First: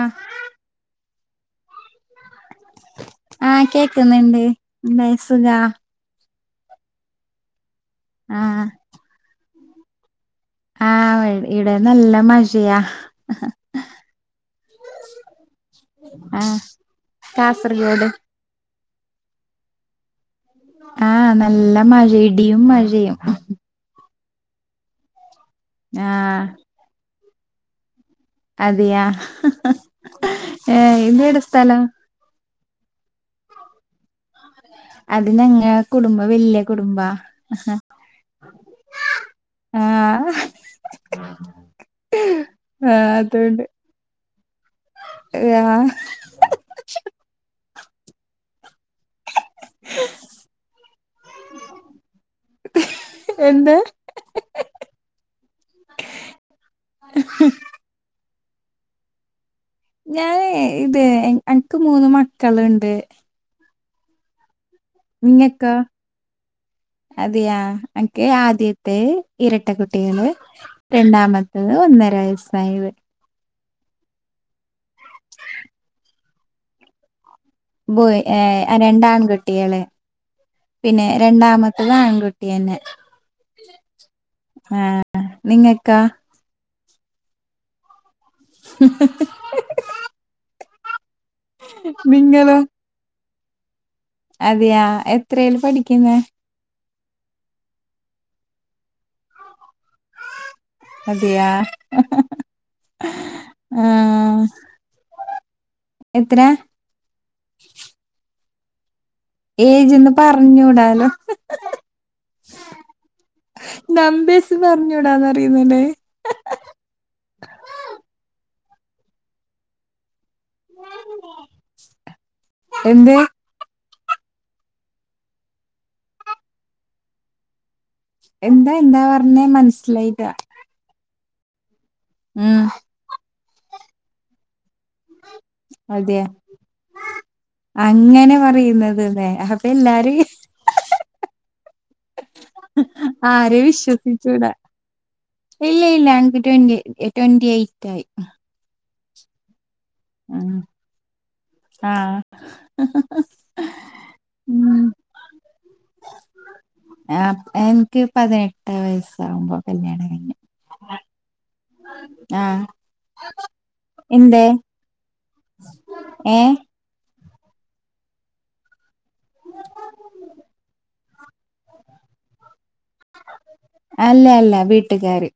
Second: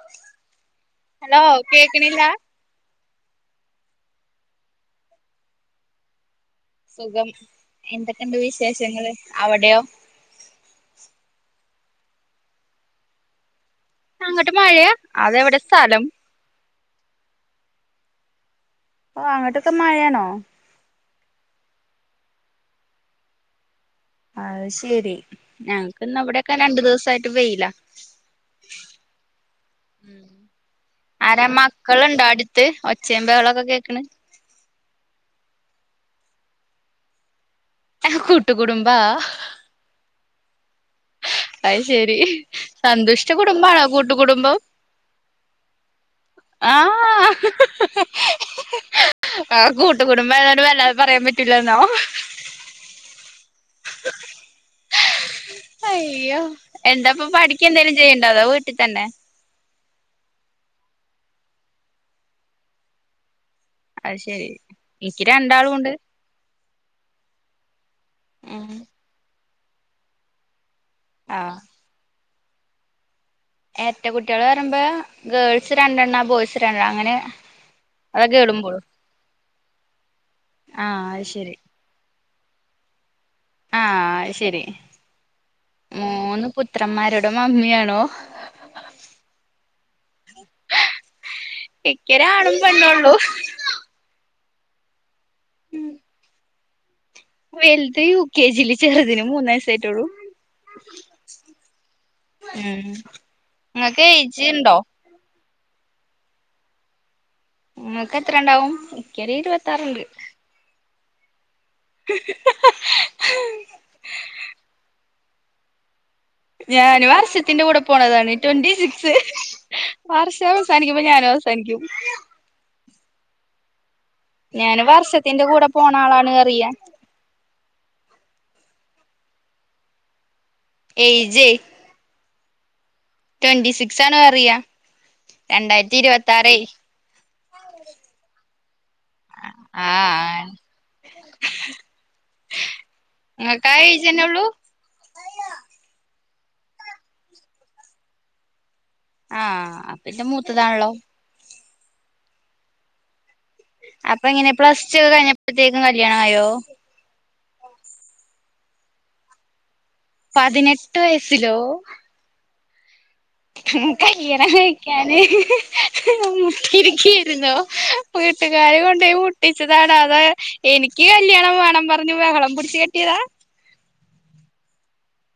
ആ ഹലോ കേക്കണില്ല ആ കേക്കുന്നുണ്ട് ന്തെ സുഖ സുഖം എന്തൊക്കെണ്ട് വിശേഷങ്ങള് അവിടെയോ ആ ഇവിടെ നല്ല മഴയാ അങ്ങോട്ട് മഴയ അതെവിടെ സ്ഥലം ത്രയോട് ഓ അങ്ങോട്ടൊക്കെ മഴെണോ ആ നല്ല മഴ ഇടിയും മഴയും അത് ശെരി ഞങ്ങക്ക് ഇന്ന് ആഹ് അവിടെക്കെ രണ്ടു ദിവസായിട്ട് വെയില അതെയാ ഏ ഇതെവിടെ സ്ഥലം ത്ത് ഒച്ചേ ബഹളൊക്കെ കേക്കണ് അത് ഞങ്ങ കുടുംബ വല്യ കുടുംബാ കൂട്ടുകുടുംബാ ആ അത് ശെരി ആഹ് സന്തുഷ്ട കുടുംബണോ കൂട്ടുകടുംബം ആ ആ ആ കൂട്ടുകടുംബ ആയോണ്ട് വല്ലാതെ പറയാൻ പറ്റൂല്ല ല്ലോ എന്ത് അയ്യോ എന്താപ്പൊ പഠിക്കെ എന്തേലും ചെയ്യ ഉണ്ടതോ വീട്ടി തന്നെ ഞാനെ ഇതെ എനക്ക് മൂന്ന് മക്കള്ണ്ട് അത് ശെരി എനിക്ക് രണ്ടാളുംണ്ട് അതെയാ എനക്ക് ആദ്യത്തെ ഇരട്ട കുട്ടികള് രണ്ടാമത്തത് ഒന്നരയസ്സായത് എരട്ട കുട്ടികള് പറയുമ്പോ ഗേൾസ് രണ്ടെണ്ണ ബോയ്സ് രണ്ടെണ്ണ അങ്ങനെ ബോയ് അതൊക്കെ ഏ ഹ് ഇടുമ്പോളും രണ്ടാൺകുട്ടികള് പിന്നെ ആഹ് അത് ശരി രണ്ടാമത്തത് ആൺകുട് ട്ടി യന്നെ ആഹ് അത് ശരി ആ നിങ്ങക്കാ പുത്രന്മാരോട മമ്മിയാണോ എക്കരാണും നിങ്ങളോ പെണ്ണുള്ളൂ അതെയാ എത്രേൽ പഠിക്ക്ന്നെ വലുത് യു കെ ജി ല് ചെറുതിന് മൂന്നയസായിട്ടെള്ളു അതെയാ ഉം നിങ്ങക്ക് ആഹ് ഏയ്ജിണ്ടോ എത്ര നിങ്ങക്ക് എത്രണ്ടാവും ഏജ്ന്ന് പറഞ്ഞൂടാലോ നമ്പേസ് പറഞ്ഞൂടാന്ന്റിയുന്നല്ലേ ഞാന് വർഷത്തിന്റെ കൂടെ പോണതാണ് ട്വന്റി സിക്സ് വർഷ അവസാനിക്കുമ്പോ ഞാനും അവസാനിക്കും എന്ത് ഞാന് വർഷത്തിന്റെ കൂടെ പോണ ആളാണ് കറിയ എന്താ എന്താ പറഞ്ഞേ മനസ്സിലായിട്ടാ ഏജെ ഉം ട്വന്റി സിക്സ് ആണ് അറിയ രണ്ടായിരത്തി അതെയ ഇരുപത്തി ആറേ അതതെ അപ്പൊ എല്ലാരും ആര നിങ്ങക്കാ ഏജന്നെ ഉള്ളൂ വിശ്വസിച്ചൂടാ ഇല്ല ഇല്ല ങ്കി ട്വന്റി ട്വന്റി എയ്റ്റ് ആയി ആ അപ്പെ ൻ്റെ മൂത്തതാണല്ലോ ആ അപ്പൊ ഇങ്ങനെ പ്ലസ് ടു ഒക്കെ കഴിഞ്ഞപ്പോഴത്തേക്കും കല്യാണം ആയോ ആ എനിക്ക് പതിനെട്ട് വയസ്സാകുമ്പോൾ കല്യാണം കഴിഞ്ഞു പതിനെട്ട് വയസ്സിലോ ആ എന്തേ കല്യാണം കഴിക്കാന് ഏ മുട്ടിയിരിക്ക ട്ടിരുന്നോ വീട്ടുകാര് കൊണ്ടോയി മുട്ടിച്ചതാണ് അത് എനിക്ക് കല്യാണം വേണം പറഞ്ഞു വഹളം പിടിച്ച് കെട്ടിയതാ ട്ടുകാര്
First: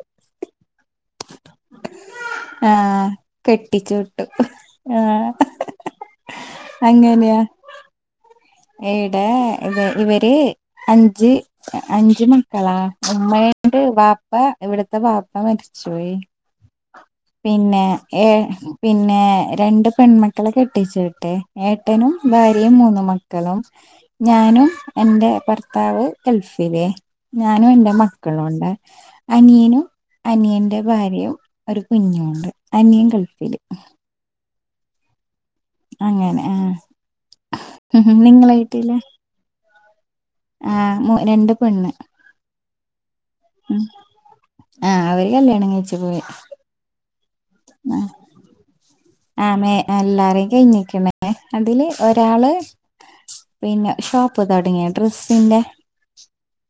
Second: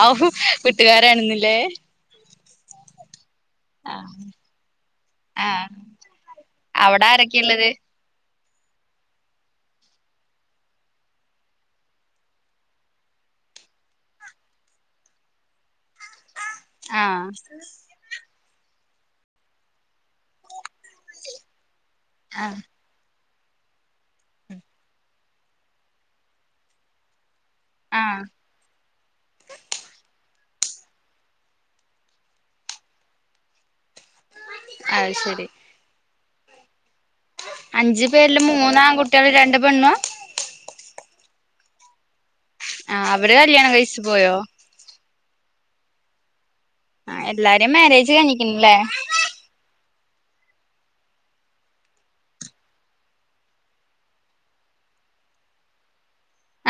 ആ വീട്ടുകാരാണെന്നില്ലേ ആ ആഹ് കെട്ടിച്ചുട്ടു ആ ആഹ് അവിടെ അങ്ങനെയാ ആരൊക്കെയുള്ളത് എടെ ഇത് ഇവര് അഞ്ച് അഞ്ച് മക്കളാ ഉമ്മ എണ്ട് വാപ്പ ഇവിടത്തെ വാപ്പ മരിച്ചു പോയി ആഹ് പിന്നെ ഏ പിന്നെ രണ്ട് പെൺമക്കള കെ ട്ടിച്ചുവിട്ടെ ഏട്ടനും ഭാര്യയും മൂന്നും മ ക്കളും ഞാനും എന്റെ ഭർത്താവ് ഗൾഫിലെ ഞാനും എന്റെ ആഹ് മക്കളും ഉണ്ട് അനിയനും അനിയന്റെ ഭാര്യയും ഒരു കുഞ്ഞുണ്ട് അനിയും ഗൾഫില് അയ്ശരി അങ്ങനെ ആ അഞ്ചു പേരില് മൂന്നാകുട്ടികളും രണ്ട് പെണ്ണു ആ രണ്ട് പെണ്ണ് ആ അവിടെ കല്യാണ കൈച് പോയോ ആഹ് അവര് കല്യാണം കഴിച്ചു പോയി ആ എല്ലാരും മാരേജ് കാണിക്കണില്ലേ എല്ലാരും കഴിഞ്ഞിക്കണേ അതില് ഒരാള് പിന്നെ ഷോപ്പ് തുടങ്ങിയ ഡ്രസ്സിന്റെ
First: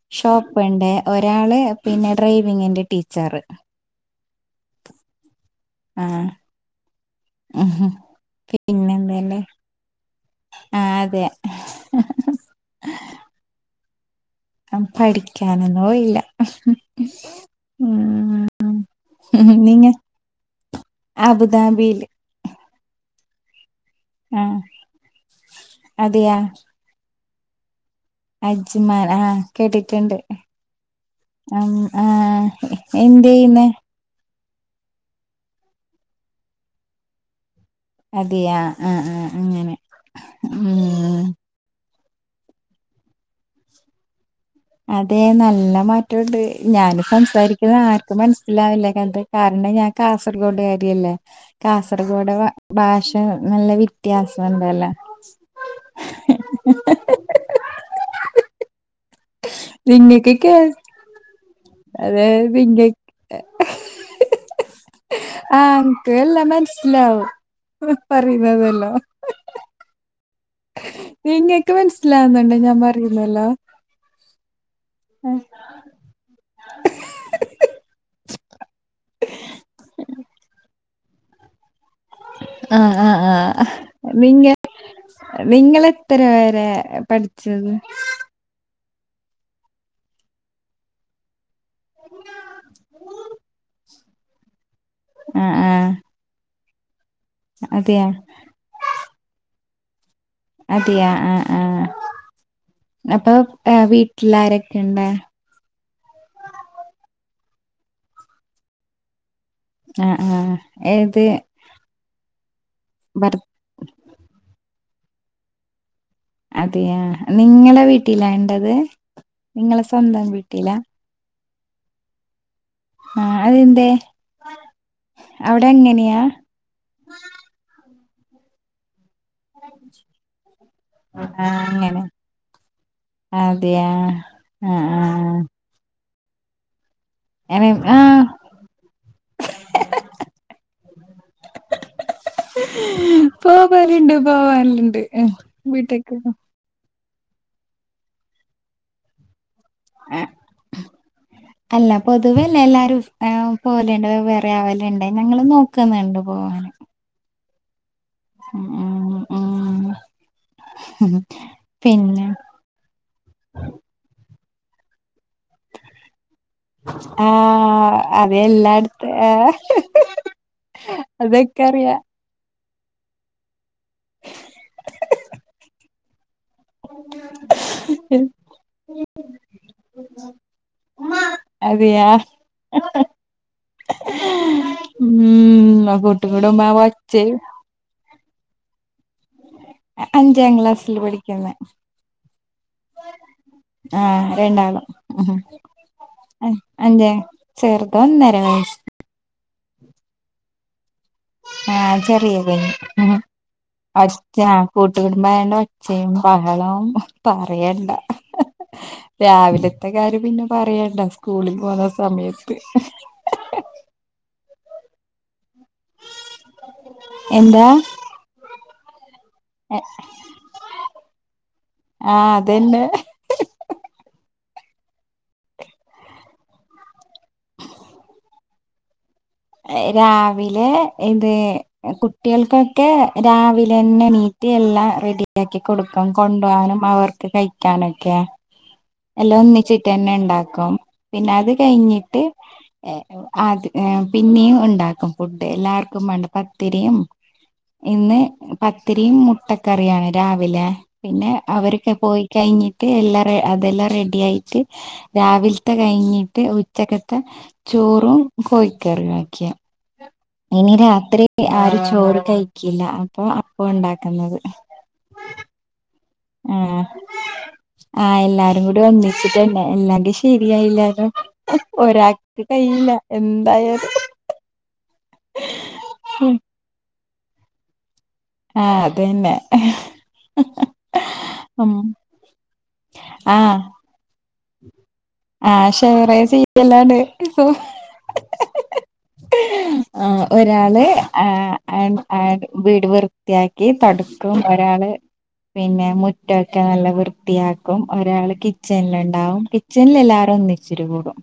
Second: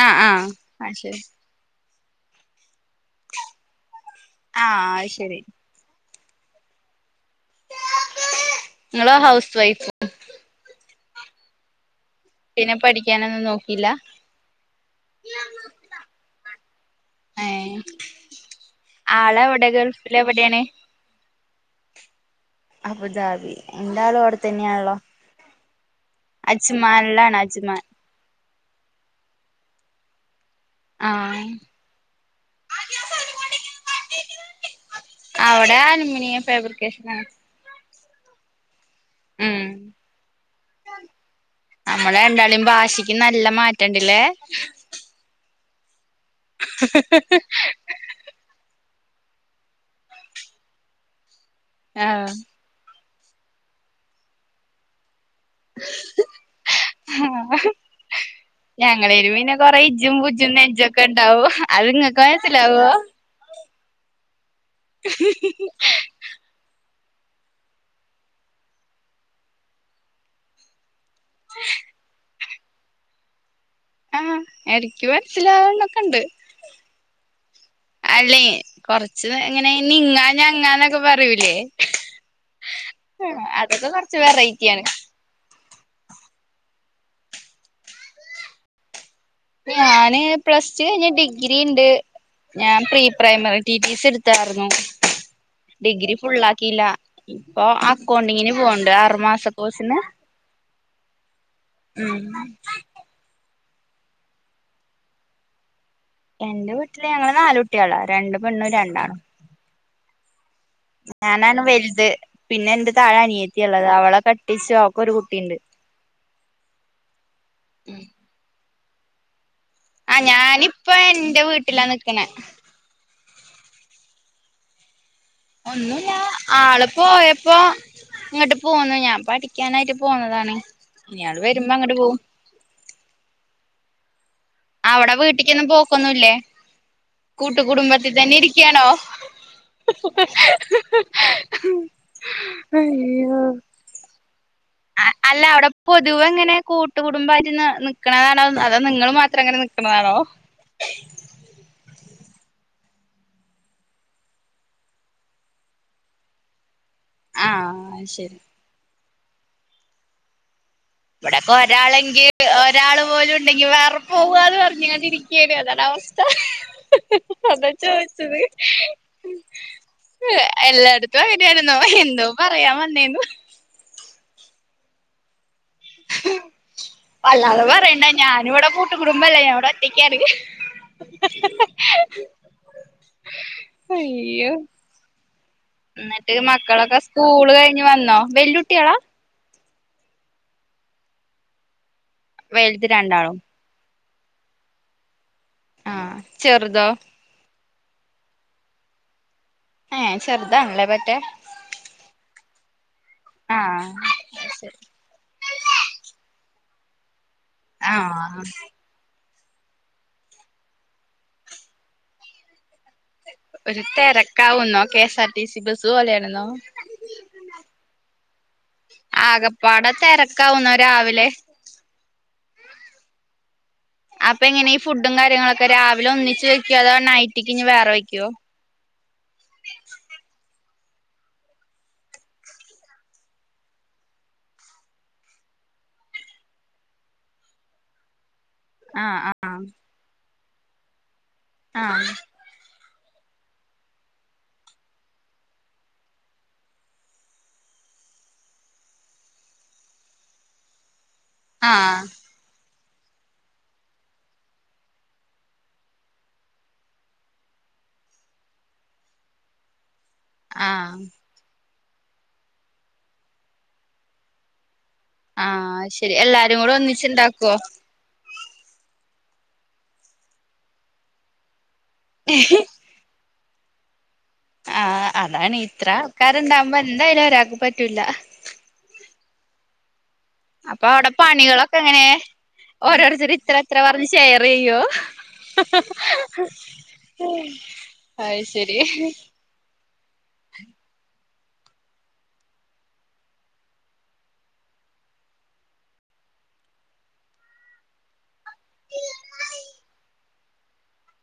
ആഹ് ആഹ് ഷോപ്പ് പ്ണ്ട് അത് ശരി ഒരാള് പിന്നെ ഡ്രൈവിങ്ങിന്റെ ടീച്ചറ് ആ ശരി ആ ഉം പിന്നെ നിങ്ങള് എന്തല്ലേ ഹൗസ് വൈഫ് ആ അതെ പിന്നെ പഠിക്കാനൊന്നും നോക്കിയില്ല പഠിക്കാനൊന്നും ഇല്ല ഉം ആളെ അവിടെ നിങ്ങ ഗൾഫില് എവിടെയാണ് അബുദാബിയില് എൻ്റാളും ആഹ് അവിടെത്തന്നെയാണല്ലോ അതെയാ അജ്മാൻല്ലാണ് അജ്മാൻ അജ്മാൻ ആ കേട്ടിട്ടുണ്ട് ആഹ് അം ആ എന്തെയ്ന്നെ അവിടെ ആനിമിനിയം ഫാബ്രിക്കേഷനാണ് അതെയാ ആ ആ അങ്ങനെ ഉം ഉം നമ്മളെ രണ്ടാൾടെയും ഭാഷക്ക് നല്ല മാറ്റുണ്ടില്ലേ അതെ നല്ല മാറ്റൊണ്ട് ഞാന് സംസാരിക്കുന്ന ആർക്കും മനസിലാവില്ലേ ഏൻട്ര് കാരണം ഞാൻ കാസർഗോഡ് കാരിയല്ലേ ആഹ് കാസർഗോഡ് ഭാഷ റ്റ് നല്ല വിത്യാസം ഉണ്ടല്ലേ ഞങ്ങള് പെരുവിനെ കൊറെയ് നിങ്ങക്ക് ജിമ്പുജ് കേ ജിന്നേജക്കേണ്ടാവോ അത്ങ്ങക്ക് അതെ നിങ്ങ മൻസ്സിലാവോ ആ ൻക് എല്ലാ മൻസ് ലാവും പറയുന്നതെല്ലാം നിങ്ങക്ക് മൻസിലാവുന്നുണ്ട് ഞാൻ പറയുന്നേല്ലാം ആഹ് എനിക്കു മൻസിലാവണക്ക ഇണ്ട് അല്ലേ കൊറച്ച് എങ്ങനെ നിങ്ങാനാ അനങ്ങാന്നൊക്ക പറയൂലേ ആ ആ ആ അതൊക്കെ കൊറച്ച് നിങ്ങ വെറൈറ്റിയാണ് നിങ്ങളെ എത്ര വേരെ പഠിച്ചത് ഞാന് പ്ലസ്ടു കഴിഞ്ഞ് ഡിഗ്രി ഇണ്ട് ഞാൻ പ്രീ പ്രൈമറി റ്റിറ്റിസിടു ത്താരുന്നു ആഹ് ആഹ് ഡിഗ്രി ഫുള്ളാക്കീല്ല ഇപ്പൊ അതെയാ അക്കൗണ്ടിങ്ങിന് പോവണ്ട് അറുമാസ കോസിന് അതെയാ ആഹ് ആഹ് അപ്പൊ ആ വീട്ടിലാരൊക്കെ ഇണ്ട് എന്റെ വീട്ടില് ഞങ്ങള് നാലുട്ടികളാ രണ്ട് പെണ്ണും രണ്ടാണും ആ ആ ഞാനാണ് വൽത് പിന്നെ എന്റെ താഴെ ഭർ അനിയത്തിയൊള്ളതാ അവള കെട്ടിച്ചു അവ് ക്കൊരു കുട്ടിണ്ട് അതെയാ നിങ്ങളെ വീട്ടിലാണ്ടത് നിങ്ങളെ ആ സ്വന്തം വീട്ടിലാ ഞാനിപ്പ എന്റൊ വീട്ടിലാ നിക്ക്ണേ ആ അത് എന്തേ ഒന്നൂല്ല ആള് പോയപ്പോ ഇങ്ങട്ട് പോന്ന് ഞാൻ പഠിക്കാനായിട്ട് പോന്നതാണ് ഇയാള് ആഹ് വരുമ്പം അങ്ങട്ട് അങ്ങനെ പോവും അതെയാ ആഹ് അവിടെ ആഹ് വീട്ടിക്കൊന്നും പോക്കൊന്നുല്ലേ കൂട്ടു അങ്ങനെ ആഹ് കുടുംബത്തിതന്നെ ഇരിക്കാണോ പോവലുണ്ട് പോവാലു അ അല്ല അവിടെ പൊതുവെങ്ങനെ കൂട്ടു കുടുംബാറ്റ്ന്ന് നിക്കണതാണോ അതാ നിങ്ങള് മാത്രങ്ങനെ നിക്ക് ക്ക്ന്നത് ആണോ പൊതുവേല്ല എല്ലാരും പോവല്ണ്ട് വെവ്വെറെ ആവലുണ്ട് ഞങ്ങള് നോക്കുന്നുണ്ട് പോവാന് ആഹ് ശരി ആഹ് ഇവിടൊക്കെ ഒരാളെങ്കി ഒരാളു പോലും ഉണ്ടെങ്കി വേറെപോവ്വാന്ന് പറഞ്ഞ്കാണ്ട് ഇരിക്കും ക്ക്ണ് അതാണ് അവസ്ഥ അതാ ആഹ് അത് ചോയിച്ചത് എല്ലായിടത്ത് ഏഹ് എല്ലായിടത്തും അതൊക്കെ അങ്ങനാരുന്നോ അറിയാ എന്തോ പറയാം വന്നേന്നു [inaudible] അല്ലാത പറയണ്ട ഞാനിവിട കൂട്ടുകുടുംബല്ല ഞാൻ ഇവിടെ ഒറ്റെക്കാണ് അതെയാ അയ്യോ ഉം എന്നിട്ട് കൂട്ടുകുടുംബ ആ മക്കളൊക്കെ ഒച്ചയും സ്കൂള് കഴിഞ്ഞ് വന്നോ വെല്ലുട്ട്യാളാ അ അഞ്ചാം ക്ലാസ്സില് പഠിക്കുന്നേ വെല്ത് രണ്ടാളും ആ രണ്ടാളും ആഹ് ഉം ചെറുതോ അഞ്ചാ ചെറുത് ഒന്നര വയസ് ഹെ ചെർതാണല്ലേ വൽ ആഹ് ചെറിയ [unintelligible] ഉം ആഹ് [unintelligible] കൂട്ടുകുടുംബായോണ്ട [unintelligible] ങ്ങളും പറയണ്ട ആഹ് രാവിലത്തെ കാര്യം പിന്നെ പറയണ്ട സ്കൂളിൽ പോന്ന സമയത്ത് ഒരു തെരക്കാവുന്നോ കേസാ ടി സി ബസ്സ് പോലെയാര്ന്നോ എന്താ ആകപ്പാടെ തെരക്കാവുന്നോ രാവിലെ ആഹ് അതന്നെ അപ്പം എങ്ങനെ ഈ ഫുഡും കാര്യങ്ങളൊക്കെ രാവിലെ ഒന്നിച്ച് വെയ്ക്കോ അതോ നൈറ്റിക്ക് ഇനി വേറെ വെയ്ക്കുവോ രാവിലെ ഇത് കുട്ടിയൾക്കൊക്കെ രാവിലന്നെ എണീ റ്റ് എല്ലാം റെഡിയാക്കി കൊടുക്കും കൊണ്ടോവാനും അവർക്ക് കഴിക്കാനൊക്കെ ആഹ് എല്ലാം ആഹ് ഒന്നിച്ചിട്ട് തന്നെ ഉണ്ടാക്കും പിന്നെ അത് ആഹ് കഴിഞ്ഞിട്ട് ഏ അത് പിന്നെയും ഉണ്ടാക്കും ഫുഡ് എല്ലാവർക്കും വേണ്ട പത്തിരിയും ഇന്ന് പത്തിരിയും മുട്ടക്കറിയാണ് രാവിലെ പിന്നെ അവരൊക്കെ ആഹ് പോയി കഴിഞ്ഞി ട്ട് എല്ലാരേം അതെല്ലാം റെഡിയായിട്ട് രാവിൽത്ത കഴിഞ്ഞിട്ട് ഉച്ചക്കത്ത ചോ ചോറും കോഴിക്കറിം വെക്കും ഇനി ആഹ് രാത്രി ആരും ചോ ചോറ് കഴിക്കില്ല അപ്പൊ അപ്പം ഉണ്ടാക്കുന്നത് ആഹ് അത്ശെരി ആ എല്ലാരും കൂടെ ഒന്നിച്ചുണ്ടാക്കുവോ ആ [unintelligible] കൂടി ഒന്നിച്ചിട്ടന്നെ എല്ലാർടെയും ശെരിയായില്ലാരോ ഒരാക്ക് കഴിയില്ല എന്തായാലും ആഹ് അതാണ് ഇത്ര ആൾക്കരുണ്ടാവുമ്പോ എന്തായാലും ഒരാക്ക് പറ്റൂല്ല ആഹ് അതന്നെ അപ്പൊ അവിടെ ഉം പണികളൊക്കെ എങ്ങനെ ഓരോരുത്തര് ഇത്ര ഇത്ര പറഞ്ഞ് ഷെയറെയ്യോ ആഹ് ഷെയറേ അത് ശരി [unintelligible] ആ ഒരാള് ആ ആൻ ആൻ വീട് വൃത്തിയാക്കി തൊടക്കും ഒരാള് പിന്നെ മുറ്റൊക്കെ നല്ല വൃത്തിയാക്കും ഒരാള് കിച്ചണിലുണ്ടാവും ഇച്ചിരി കൂടും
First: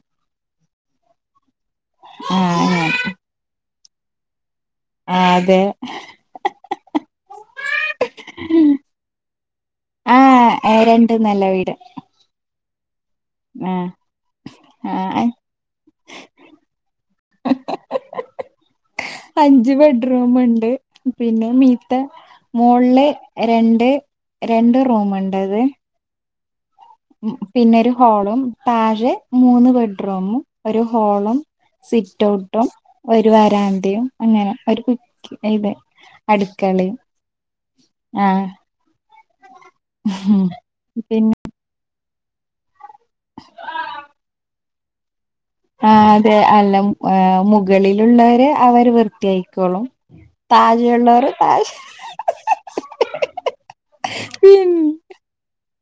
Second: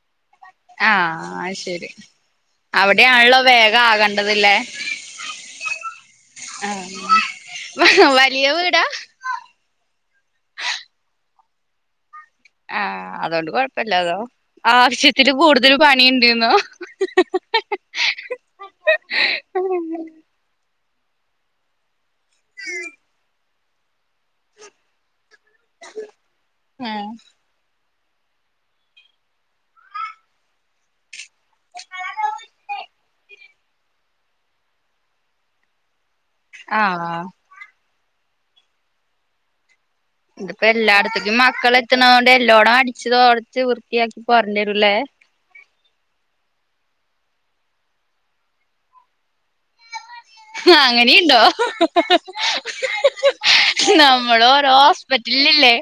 ആഹ് ശെരി ആ അങ്ങനെ അവിടെയാണല്ലോ വേഗം ആകണ്ടത് ഇല്ലേ ആ അതെ വ വലിയ വീടാ ആഹ് രണ്ടും നല്ല വീട് ആഹ് അതോണ്ട് ആ കൊഴപ്പില്ല അതോ ആ ആവശ്യത്തില് കൂടുതൽ പണിയുണ്ട്ന്നോ അഞ്ച് ബെഡ്റൂമ്ണ്ട് പിന്നെ മീത്ത മോള്ള്ല് രണ്ട് രണ്ട് ആഹ് ഉ പിന്നൊരു ഹോളും താഴെ മൂന്ന് ബെഡ്റൂമും ഒരു ഹോളും സിറ്റ് ഔട്ടും ഒരു വരാന്തയും അങ്ങനെ ഒരു കു [unintelligible] അടുക്കളയും ആഹ് ആഹ് ഉം ഇതിപ്പം പിന്നെ എല്ലായിടത്തെക്കും മക്കള് എത്തണോണ്ട് എല്ലോടം അടിച്ച് തോടച്ച് വൃത്തിയാക്കി പറഞ്ഞരൂല്ലേ ആ അതെ അല്ലം ആ മുകളിലുള്ളവര് അവര് വൃത്തിയായിക്കോളും താഴെയുള്ളവർ അങ്ങനെയുണ്ടോ താഴെ നമ്മള് പിൻ ഓ--രോ ഹോസ്പിറ്റ ഇല്ലില്ലേ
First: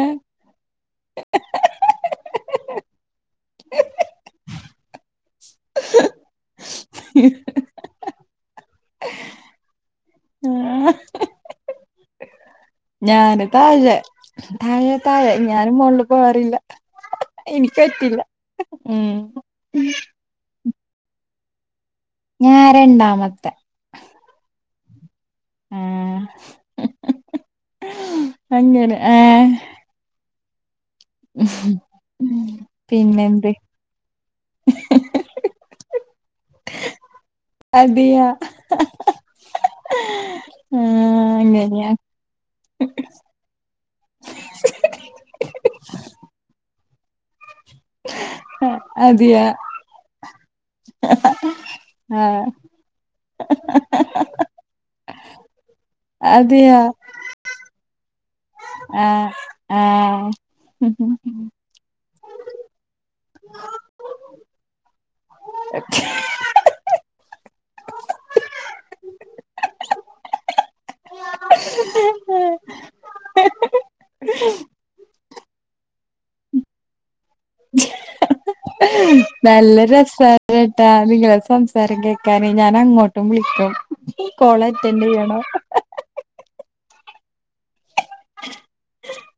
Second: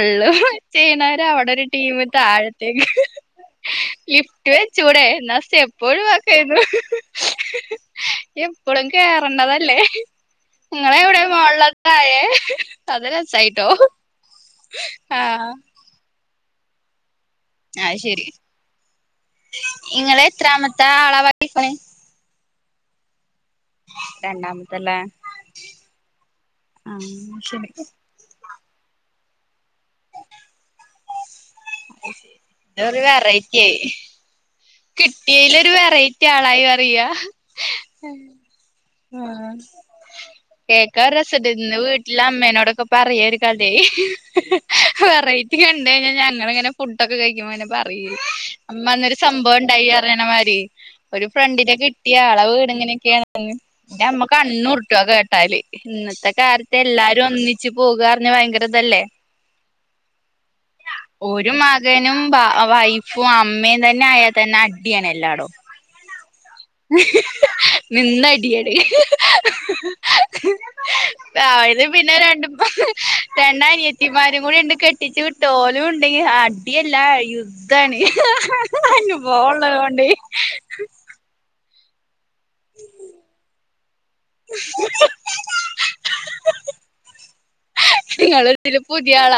ഏ ചെയ്യണോര് അവിടൊരു ടീമ് താഴത്തേക്ക് ലിഫ്റ്റ് വെച്ചൂടെ എന്ന സ്റ്റെപ്പൊഴുവാക്കാര്ന്നു എപ്പളും കേറണ്ടതല്ലേ നിങ്ങളെ എവിടെ മോള്ള്ലോ താഴെ അത് രസായിട്ടോ തായേ തായേ ആഹ് ഞാനും മോുകളിൽ പോവാറല്ല ആഹ ശരി ഉം നിങ്ങള്െ എത്രാമത്തെ ആള വടിണ ഞാ രണ്ടാമത്തെ രണ്ടാമത്തല്ലേ ആ ആ ശ അങ്ങ ആഏ അത് ശരി പിന്നെന്ത് കിട്ടിയലൊ ഒരു വെറൈറ്റി ആളായി അറിയ അതിയാ ആഹ ആ കേക്കാൻ രസട്ടന്ന് അങ്ങനെയാ വീട്ടില അമ്മേനോടൊക്കെ പറയാരിക്കല്ലെ പറ ണ്ട് കഞങ്ങ പിെ ഫുഡൊക്കെ കഴിക്കുമ്പോ അെ പറയി അമ്മ അന്നൊരു അതിയാ സംഭവം ഉണ്ടായി അറനമാര് ഒരു ഫ്രണ്ടിിന കിട്ടിയ ആ ആളെ വീട് ഇങ്ങനെയൊക്കെയാണ എന്നമ്മ കണ്ണുർട്ടു കേട്ടാല് ഇന്നത്തെ കാലത്ത് എല്ലാരും ഒന്നിച്ച് പോകാ- ആഹ് ആഹ് ഒരു മകനും വൈഫും അമ്മയും തന്നെ ആയാൽ തന്നെ അടിയാണ് എല്ലാടോം [inaudible] [unintelligible] നിന്നടിയാണ് [unintelligible] പിന്നെ രണ്ടും [unintelligible] രണ്ട് അനിയത്തിമാരും കൂടി ഉണ്ട് കെട്ടിച്ചു വിട്ടോലും ഉണ്ട് [unintelligible] അടിയല്ല യുദ്ധാണ് അങ്ങ് നല്ല പോവുള്ളതുണ്ട്. [inaudible] സാരം കേക്കാനെ ഞാൻ അങ്ങോട്ടും വിളിക്കും കോള അറ്റൻഡ ചെയ്യണം- നിങ്ങൊതില പുതിയാളാ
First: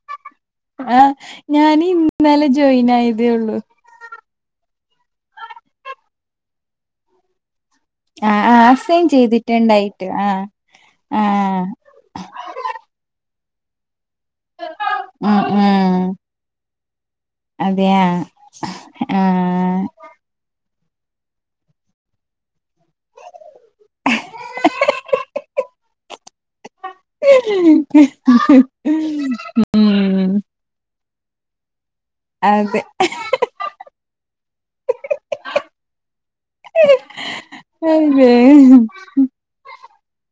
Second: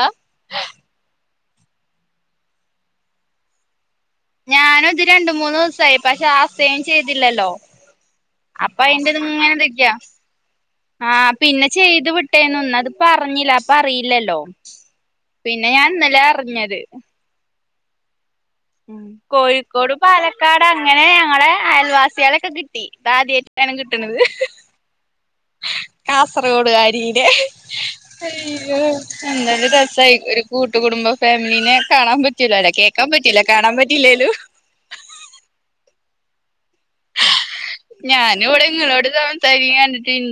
ഞനെ ഇന്നലെ ജോയിൻ ആയതേ ഉള്ളു ഞാന ഇത് രണ്ട മൂന്ന്ു ദിവസായി പക്ഷെ ആ സെയമ് ചെയ്തില്ലല്ലോ. ആ ആ അപ്പൊ അസയമ് ചെയ്തിട്ടുണ്ടായിട്ട് ആഹ ആഹ പിന്നെ ചെയ്ത് വിട്ടേന്ന ഒന്ന അത് പറഞ്ഞില്ല. ഇല്ലല്ലോ ഉം പിന്നെ ഞാൻ ഉം ഇന്നലെ അറിഞ്ഞത്. അതെയാ. ഉ ആ കോഴിക്കോടു പാലക്കാട്. അടെ അങ്ങനെ ഞങ്ങളെ അയൽവാസികളൊക്കെ കിട്ടി ഇ ആദ്യമായിട്ടാണ് ഉം കിട്ടുന്നത്. ആ [unintelligible] കസർകോട്ട്കാരിയ ലെഎന്തായാലും രസമായി ഒരു കൂട്ടുകടുംബം ഫാമിലീനെ കാണാൻ പറ്റൂലോല്ലാ അതെ കേക്കാൻ പറ്റല കാണാൻ പറ്റല്ലേലോ ഞാനും അേ ഇവിടെ ഇങ്ങളോട് സംസാരിക്കണ കണ്ടിട്ട് [unintelligible]